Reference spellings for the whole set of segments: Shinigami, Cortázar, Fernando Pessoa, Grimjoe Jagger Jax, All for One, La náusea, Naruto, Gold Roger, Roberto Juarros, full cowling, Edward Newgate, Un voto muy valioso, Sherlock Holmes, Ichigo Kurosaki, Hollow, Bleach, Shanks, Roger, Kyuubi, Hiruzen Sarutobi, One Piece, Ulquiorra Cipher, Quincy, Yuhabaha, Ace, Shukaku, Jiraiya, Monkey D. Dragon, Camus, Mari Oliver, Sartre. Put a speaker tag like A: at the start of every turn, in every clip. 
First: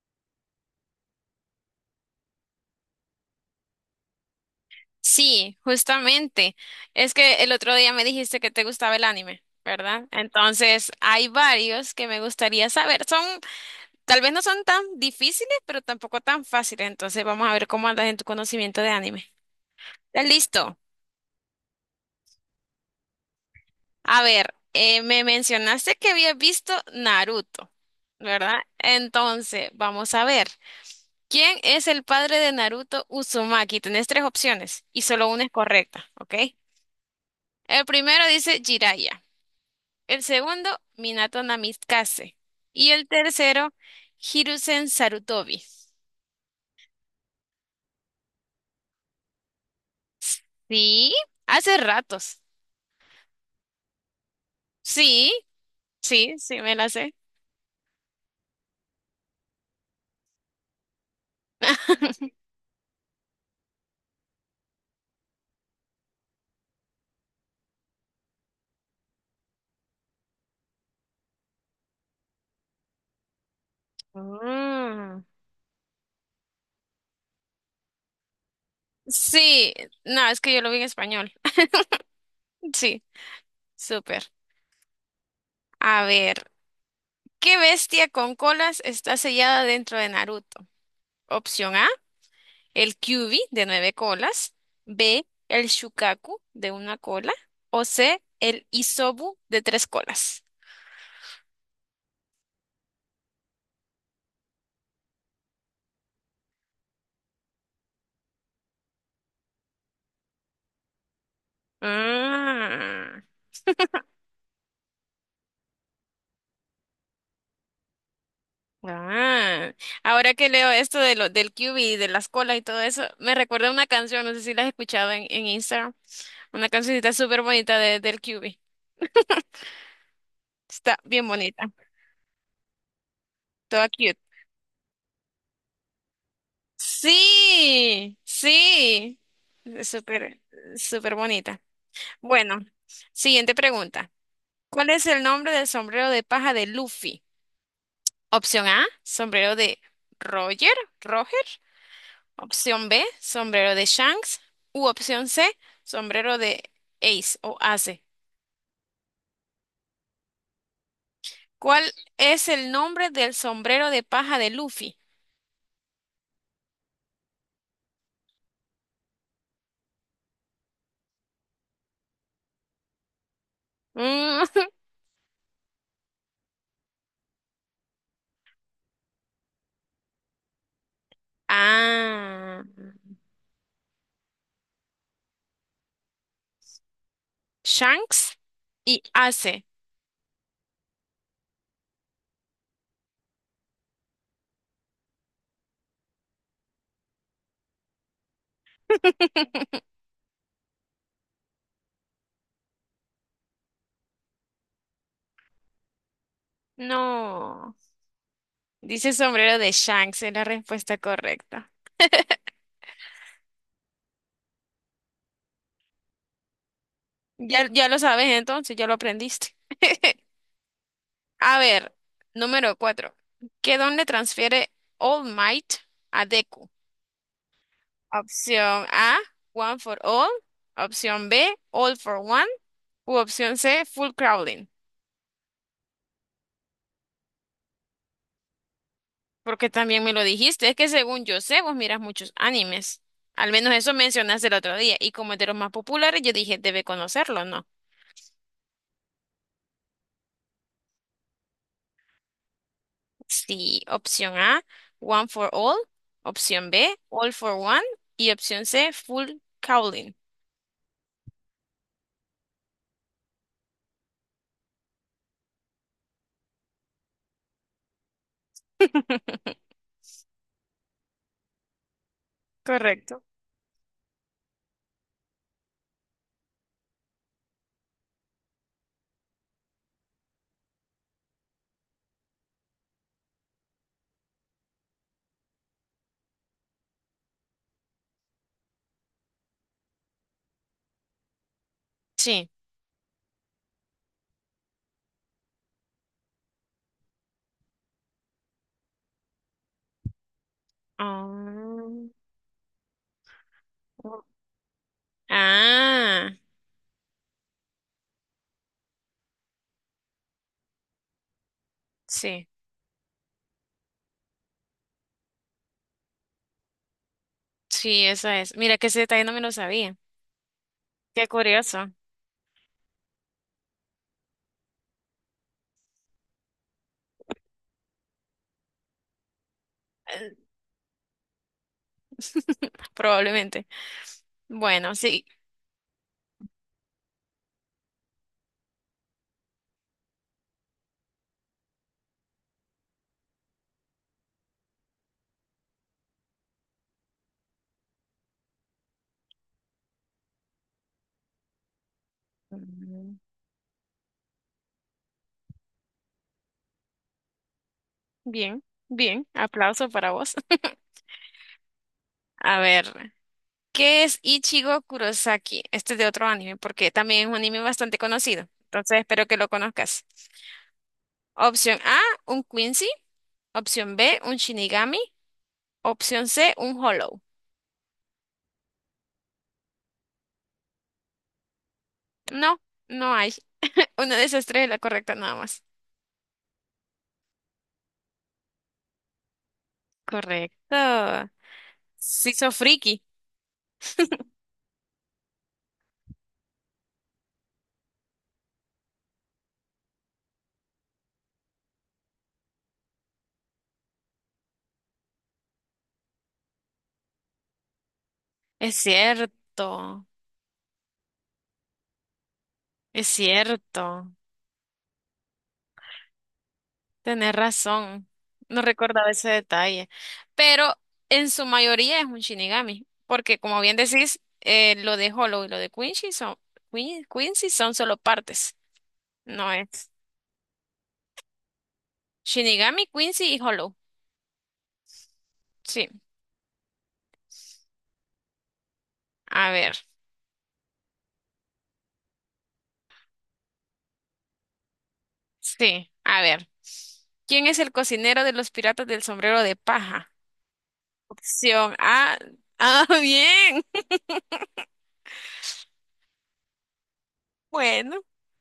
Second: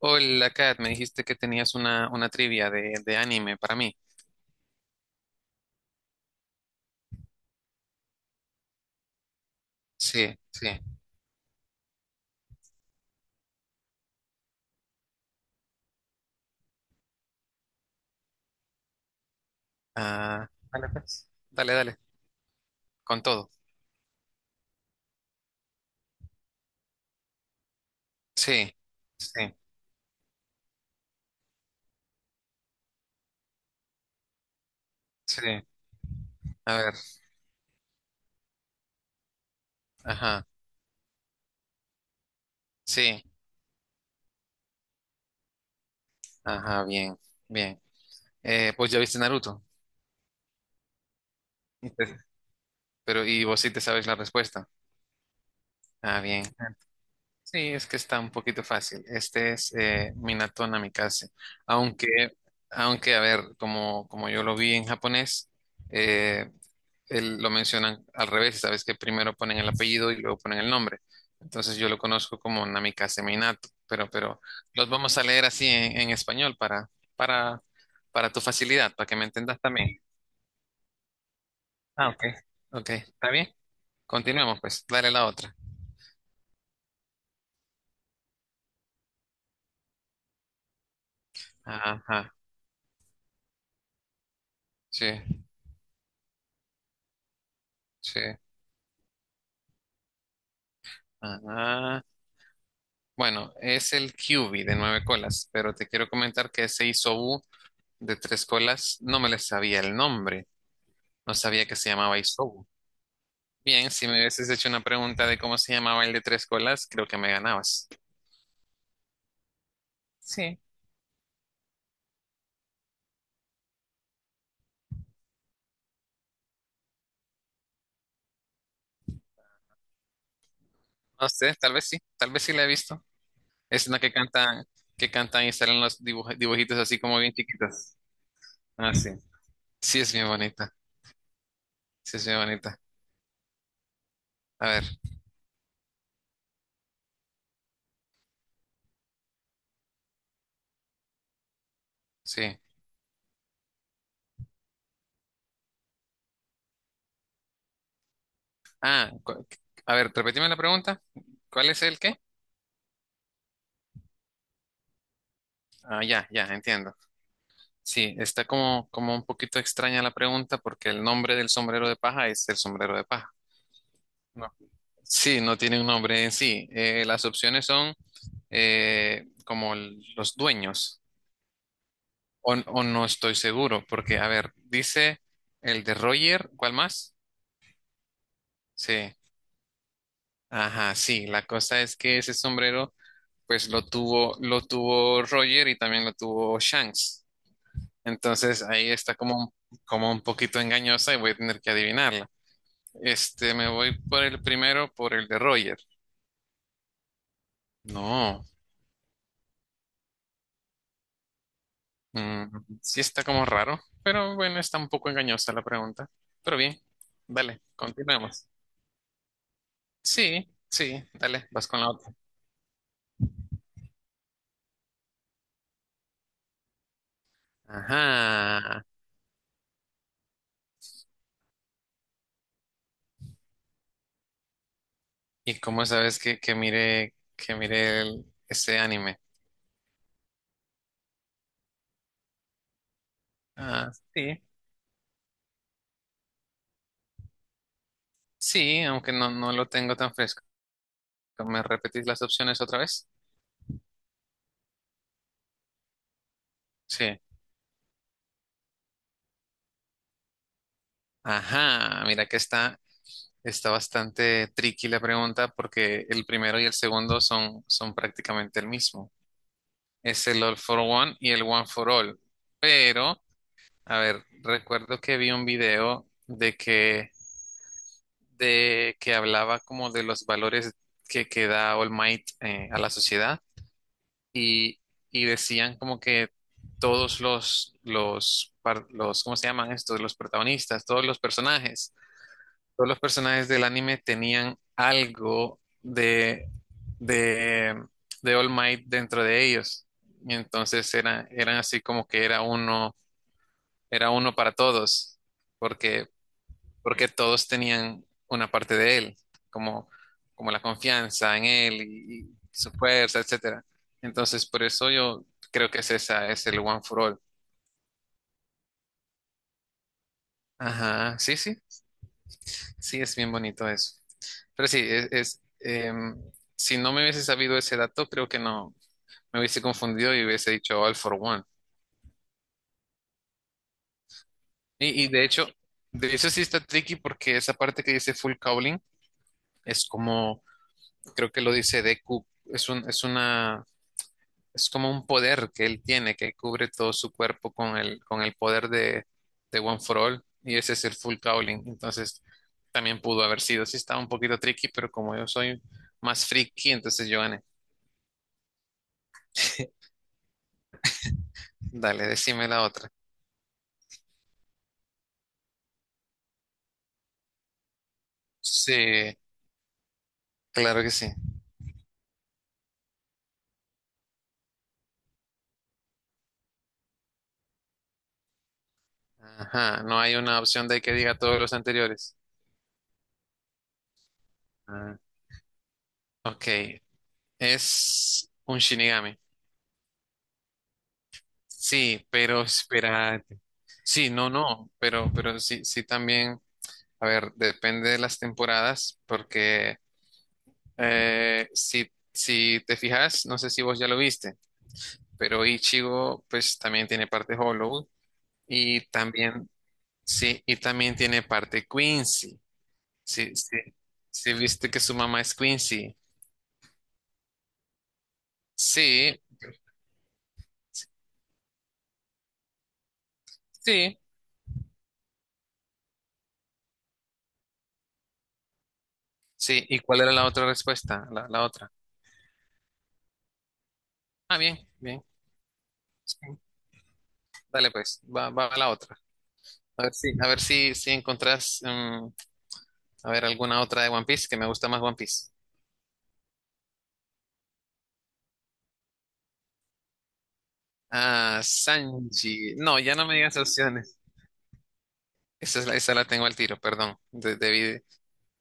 A: Hola, Kat, me dijiste que tenías una trivia de anime para mí.
B: Sí, justamente. Es que el otro día me dijiste que te gustaba el anime, ¿verdad?
A: Sí, sí.
B: Entonces, hay varios que me gustaría saber. Son, tal vez no son tan difíciles, pero tampoco tan fáciles. Entonces, vamos a ver cómo andas en tu conocimiento de anime. ¿Estás
A: Ah,
B: listo?
A: dale, pues. Dale, dale, con todo.
B: A ver, me mencionaste que habías visto Naruto, ¿verdad?
A: Sí, sí,
B: Entonces, vamos a ver. ¿Quién es el padre de Naruto Uzumaki? Tenés tres opciones y solo una es
A: sí.
B: correcta, ¿ok?
A: A ver,
B: El primero dice Jiraiya. El
A: ajá,
B: segundo, Minato Namikaze. Y el
A: sí,
B: tercero, Hiruzen Sarutobi.
A: ajá, bien, bien. Pues ya viste Naruto.
B: Sí, hace
A: Y
B: ratos.
A: pero vos sí te sabes la respuesta.
B: Sí,
A: Ah,
B: sí,
A: bien.
B: sí, me la sé.
A: Sí, es que está un poquito fácil. Este es Minato Namikaze. Aunque, aunque, a ver, como yo lo vi en japonés, eh, lo mencionan al revés. Sabes que primero ponen el apellido y luego ponen el nombre. Entonces yo lo conozco como Namikaze Minato, pero los vamos
B: Mm.
A: a leer así en español para, para tu facilidad, para que me entendas
B: Sí,
A: también.
B: no, es que yo lo vi en español.
A: Ah, ok. Ok,
B: Sí,
A: ¿está bien?
B: súper.
A: Continuemos pues, dale la otra.
B: A ver, ¿qué bestia con colas está sellada dentro de Naruto? Opción A,
A: Ajá,
B: el Kyuubi de nueve colas.
A: sí,
B: B, el Shukaku de una cola. O
A: sí.
B: C, el Isobu de tres colas.
A: Ajá. Bueno, es el QB de nueve colas, pero te quiero comentar que ese Isobu de tres colas no me le sabía el nombre, no sabía que se llamaba Isobu.
B: Ah,
A: Bien, si me hubieses hecho una pregunta de cómo se llamaba el de tres colas, creo que me ganabas.
B: ah. Ahora que
A: Sí.
B: leo esto del QB y de las colas y todo eso, me recuerda una canción, no sé si la has escuchado en Instagram, una cancioncita súper bonita del Q-B. Está bien
A: No sé,
B: bonita,
A: tal vez sí la he visto. Es
B: toda
A: una que
B: cute.
A: cantan, que cantan y salen los dibujitos así como bien chiquitos.
B: Sí,
A: Ah, sí.
B: sí, es
A: Sí, es bien
B: súper,
A: bonita.
B: súper bonita.
A: Sí, es bien
B: Bueno,
A: bonita.
B: siguiente pregunta.
A: A ver,
B: ¿Cuál es el nombre del sombrero de paja de Luffy? Opción A, sombrero de Roger, Roger.
A: sí.
B: Opción B, sombrero de Shanks. U opción C, sombrero de Ace o Ace.
A: Ah, a ver, repetime la pregunta. ¿Cuál es
B: ¿Cuál
A: el qué?
B: es el nombre del sombrero de paja de Luffy?
A: Ah, ya, ya, entiendo. Sí, está como un poquito extraña la pregunta porque el nombre del sombrero de paja es el sombrero de paja.
B: Mm,
A: No. Sí, no tiene un nombre en sí. Las opciones son como los dueños, o,
B: Ah,
A: o no estoy seguro, porque, a ver, dice el de Roger. ¿Cuál más?
B: Shanks y
A: Sí,
B: Ace.
A: ajá, sí, la cosa es que ese sombrero, pues lo tuvo Roger y también lo tuvo Shanks. Entonces ahí está como, un- como un poquito engañosa y voy a tener que adivinarla. Este, me voy por el primero, por el de Roger.
B: No,
A: No.
B: dice sombrero de Shanks, es la respuesta correcta.
A: Mm, sí está como raro, pero bueno, está un poco engañosa la pregunta. Pero bien, dale,
B: Ya, ya lo sabes
A: continuemos.
B: entonces, ya lo aprendiste.
A: Sí, sí, dale,
B: A
A: vas con la
B: ver,
A: otra.
B: número cuatro. ¿Qué don le transfiere All Might a Deku?
A: Ajá.
B: Opción A, one for all. Opción B, all for one. U opción C, full crawling.
A: ¿Y cómo sabes que mire ese anime?
B: Porque también me lo dijiste, es que según yo sé, vos miras muchos animes. Al menos
A: Ah,
B: eso
A: sí.
B: mencionaste el otro día. Y como es de los más populares, yo dije, debe conocerlo, ¿no?
A: Sí, aunque no lo tengo tan fresco. ¿Me repetís las opciones otra vez?
B: Sí, opción A, one for all. Opción B,
A: Sí.
B: all for one. Y opción C, full crawling.
A: Ajá, mira que está bastante tricky la pregunta porque el primero y el segundo son prácticamente el mismo. Es el All for One y el One for All. Pero,
B: Correcto.
A: a ver, recuerdo que vi un video de que hablaba como de los valores que da All Might a la sociedad y, y decían como que todos los, ¿cómo se llaman estos? Los protagonistas, todos los personajes
B: Sí.
A: todos los personajes del anime tenían algo de, de All Might dentro de ellos. Y entonces eran así
B: Ah,
A: como que era uno para todos, porque,
B: ah,
A: porque todos tenían una parte de él, como, como la confianza en él y
B: sí.
A: su fuerza, etcétera. Entonces, por eso yo creo que es esa, es el One for All.
B: Sí, esa es. Mira que ese detalle no me lo sabía.
A: Ajá,
B: Qué
A: sí, sí.
B: curioso.
A: Sí, es bien bonito eso. Pero sí, es, si no me hubiese sabido ese dato, creo que no me hubiese confundido y
B: Eh,
A: hubiese dicho All for One.
B: Probablemente. Bueno,
A: Y de
B: sí.
A: hecho, de eso sí está tricky porque esa parte que dice full cowling es como, creo que lo dice Deku, es un, es una, es como un poder que él tiene que cubre todo su cuerpo con el poder de One for All y ese es el full cowling. Entonces, también
B: Mm,
A: pudo haber sido. Sí, estaba un poquito tricky, pero como yo soy más friki, entonces yo gané.
B: bien, bien. Aplauso para vos.
A: Dale, decime
B: A
A: la otra.
B: ver. ¿Qué es Ichigo Kurosaki? Este es de otro anime, porque también es un anime bastante conocido. Entonces
A: Sí,
B: espero que lo conozcas.
A: claro que sí.
B: Opción A, un Quincy. Opción B, un Shinigami. Opción C, un Hollow.
A: Ajá, no hay una opción de que diga todos los anteriores.
B: No, no hay. Una de esas tres es la
A: Ah,
B: correcta nada más.
A: ok, es un Shinigami.
B: Correcto.
A: Sí,
B: Sí,
A: pero
B: sos friki.
A: espérate. Sí, no, no, pero sí, sí también, a ver, depende de las temporadas, porque si te fijas, no sé si vos ya lo viste, pero Ichigo pues también tiene parte Hollow
B: Es
A: y también,
B: cierto.
A: sí, y también tiene parte Quincy.
B: Es
A: Sí, sí.
B: cierto.
A: Sí, viste que su mamá es Quincy.
B: Tenés razón, no recordaba
A: Sí,
B: ese detalle, pero en su mayoría es un Shinigami, porque como bien
A: sí,
B: decís, lo de Hollow y lo de Quincy son, Quincy son solo partes, no
A: sí. ¿Y
B: es
A: cuál era la otra respuesta? La otra.
B: Shinigami, Quincy y Hollow.
A: Ah, bien, bien.
B: Sí,
A: Sí. Dale pues, va a la otra.
B: a ver,
A: A ver si encontrás, a ver, alguna otra de One Piece, que me gusta más One Piece.
B: sí, a ver. ¿Quién es el cocinero de los piratas del sombrero de paja?
A: Ah,
B: Opción A.
A: Sanji. No,
B: Ah,
A: ya no me digas
B: bien.
A: opciones. Esa la tengo al tiro, perdón. De- debí,
B: Bueno,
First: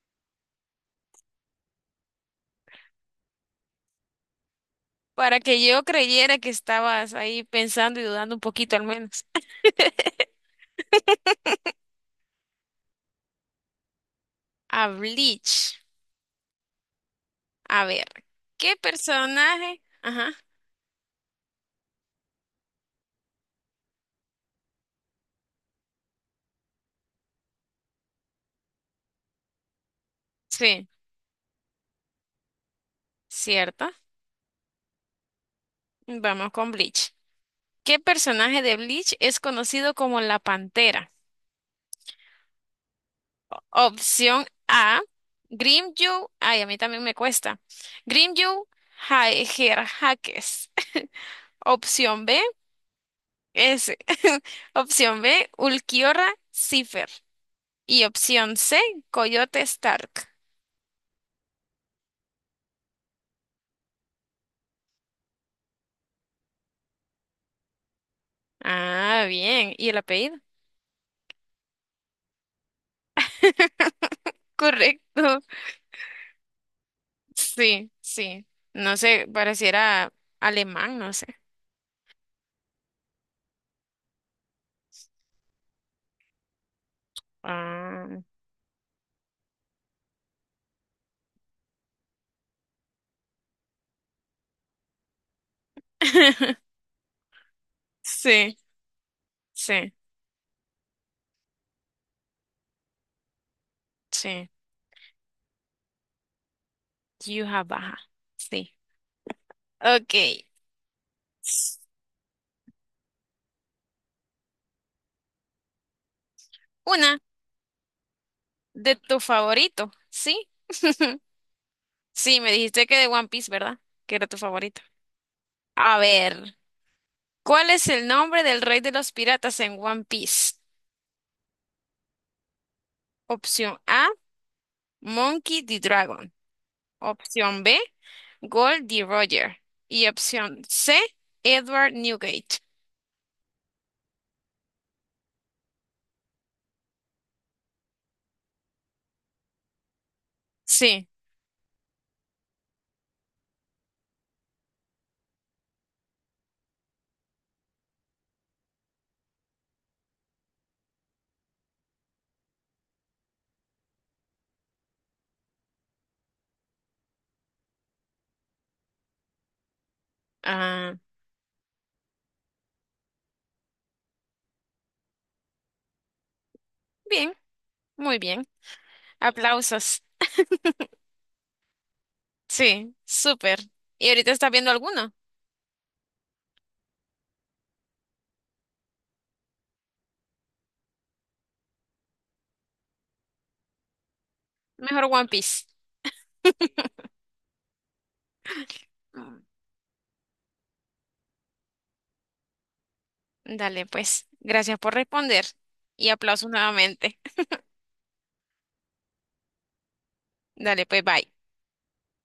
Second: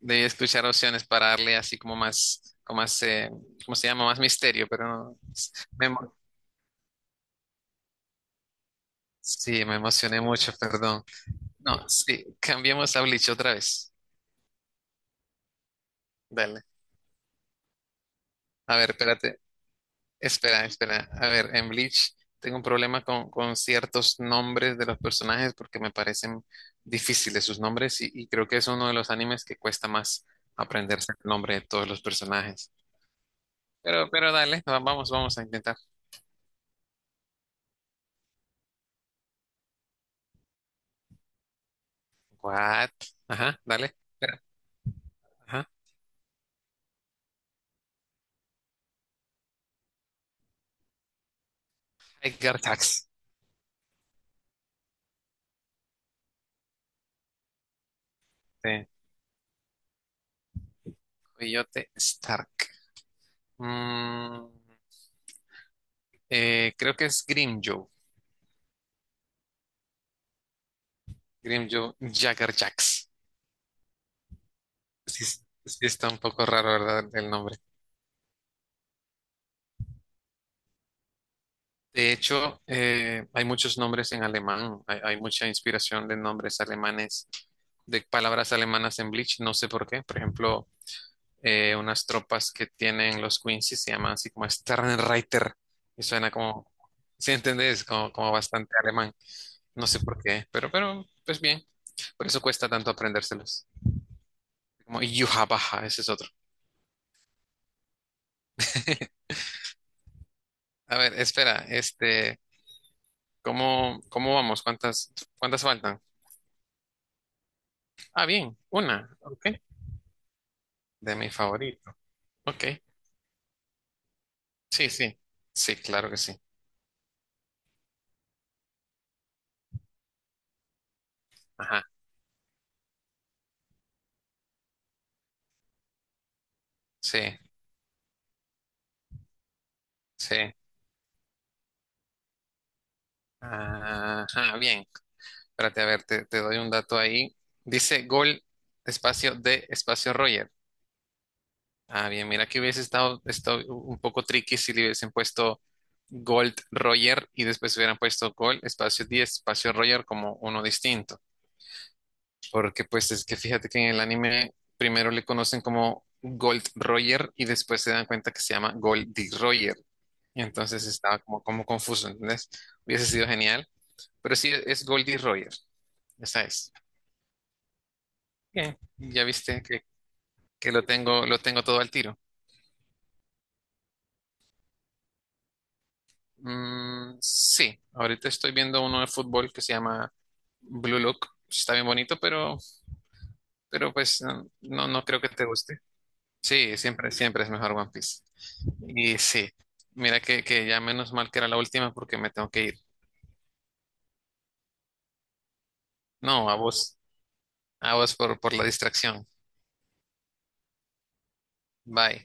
A: debí escuchar opciones para darle así como más, ¿cómo se llama? Más misterio, pero no.
B: para que yo
A: Me emo-
B: creyera que estabas ahí pensando y dudando un poquito al menos.
A: sí, me emocioné mucho, perdón. No, sí, cambiemos a Bleach otra vez.
B: A Bleach.
A: Dale.
B: A ver, ¿qué
A: A ver, espérate.
B: personaje? Ajá,
A: Espera, espera. A ver, en Bleach tengo un problema con ciertos nombres de los personajes porque me parecen difíciles sus nombres y creo que es uno de los animes que cuesta más
B: sí,
A: aprenderse el nombre de todos los personajes.
B: cierto.
A: Pero dale, vamos a intentar.
B: Vamos con Bleach. ¿Qué personaje de Bleach es conocido como la Pantera?
A: What? Ajá, dale. Espera,
B: Opción A,
A: ajá.
B: Grimyu. Ay, a mí también me cuesta. Grimyu Haegerhakes. Opción B,
A: Edgar Tax.
B: S. Opción B, Ulquiorra Cipher. Y opción C,
A: Sí.
B: Coyote Stark.
A: Coyote Stark. Mm, Creo que es Grimjoe.
B: Ah, bien. ¿Y el apellido?
A: Grimjoe Jagger Jax. Sí,
B: Correcto.
A: sí está un poco raro, ¿verdad? El nombre.
B: Sí, sí. No sé, pareciera alemán, no sé.
A: De hecho, hay muchos nombres en alemán. Hay mucha inspiración de nombres alemanes, de
B: Ah,
A: palabras alemanas en Bleach. No sé por qué. Por ejemplo, unas tropas que tienen los Quincy se llaman así como Sternreiter. Y suena como, ¿sí entendés? Como
B: sí,
A: bastante alemán. No
B: sí,
A: sé por qué, pero, pues bien. Por eso cuesta tanto aprendérselos.
B: sí.
A: Como Yuhabaha, ese es otro.
B: Yuja baja. Sí. Ok.
A: A ver, espera, este. ¿Cómo vamos? ¿Cuántas faltan?
B: Una
A: Ah, bien,
B: de
A: una.
B: tu
A: Ok.
B: favorito, ¿sí?
A: De mi favorito.
B: Sí, me
A: Ok.
B: dijiste que de One Piece, ¿verdad? Que era tu favorito.
A: Sí, sí. Sí,
B: A
A: claro que sí.
B: ver, ¿cuál es el nombre del rey de los piratas en One Piece?
A: Ajá.
B: Opción A, Monkey D. Dragon.
A: Sí,
B: Opción B, Gold D. Roger. Y
A: sí.
B: opción C, Edward Newgate.
A: Ajá, bien. Espérate, a ver, te doy un dato ahí. Dice gol, espacio de, espacio Roger.
B: Sí.
A: Ah, bien, mira que hubiese estado un poco tricky si le hubiesen puesto Gold Roger y después hubieran puesto Gold, espacio 10 espacio Roger como uno distinto. Porque pues es que fíjate que en el anime primero le conocen como Gold Roger y después se dan cuenta que se llama Goldie Roger. Y entonces
B: Ah,
A: estaba como confuso, ¿entendés? Hubiese sido genial. Pero sí, es Goldie Roger. Esa es.
B: bien, muy bien.
A: Bien. Ya viste que,
B: Aplausos.
A: que lo tengo, todo al tiro.
B: Sí, súper. ¿Y ahorita estás viendo alguno?
A: Sí, ahorita estoy viendo uno de fútbol que se llama Blue Lock. Está bien bonito, pero pues no
B: Mejor
A: creo
B: One
A: que te
B: Piece.
A: guste. Sí, siempre, siempre es mejor One Piece. Y
B: Mm,
A: sí, mira que ya menos mal que era la última porque me tengo que ir.
B: dale, pues. Gracias por responder. Y
A: No,
B: aplausos nuevamente.
A: a vos por la distracción.
B: Dale, pues, bye.
A: Bye.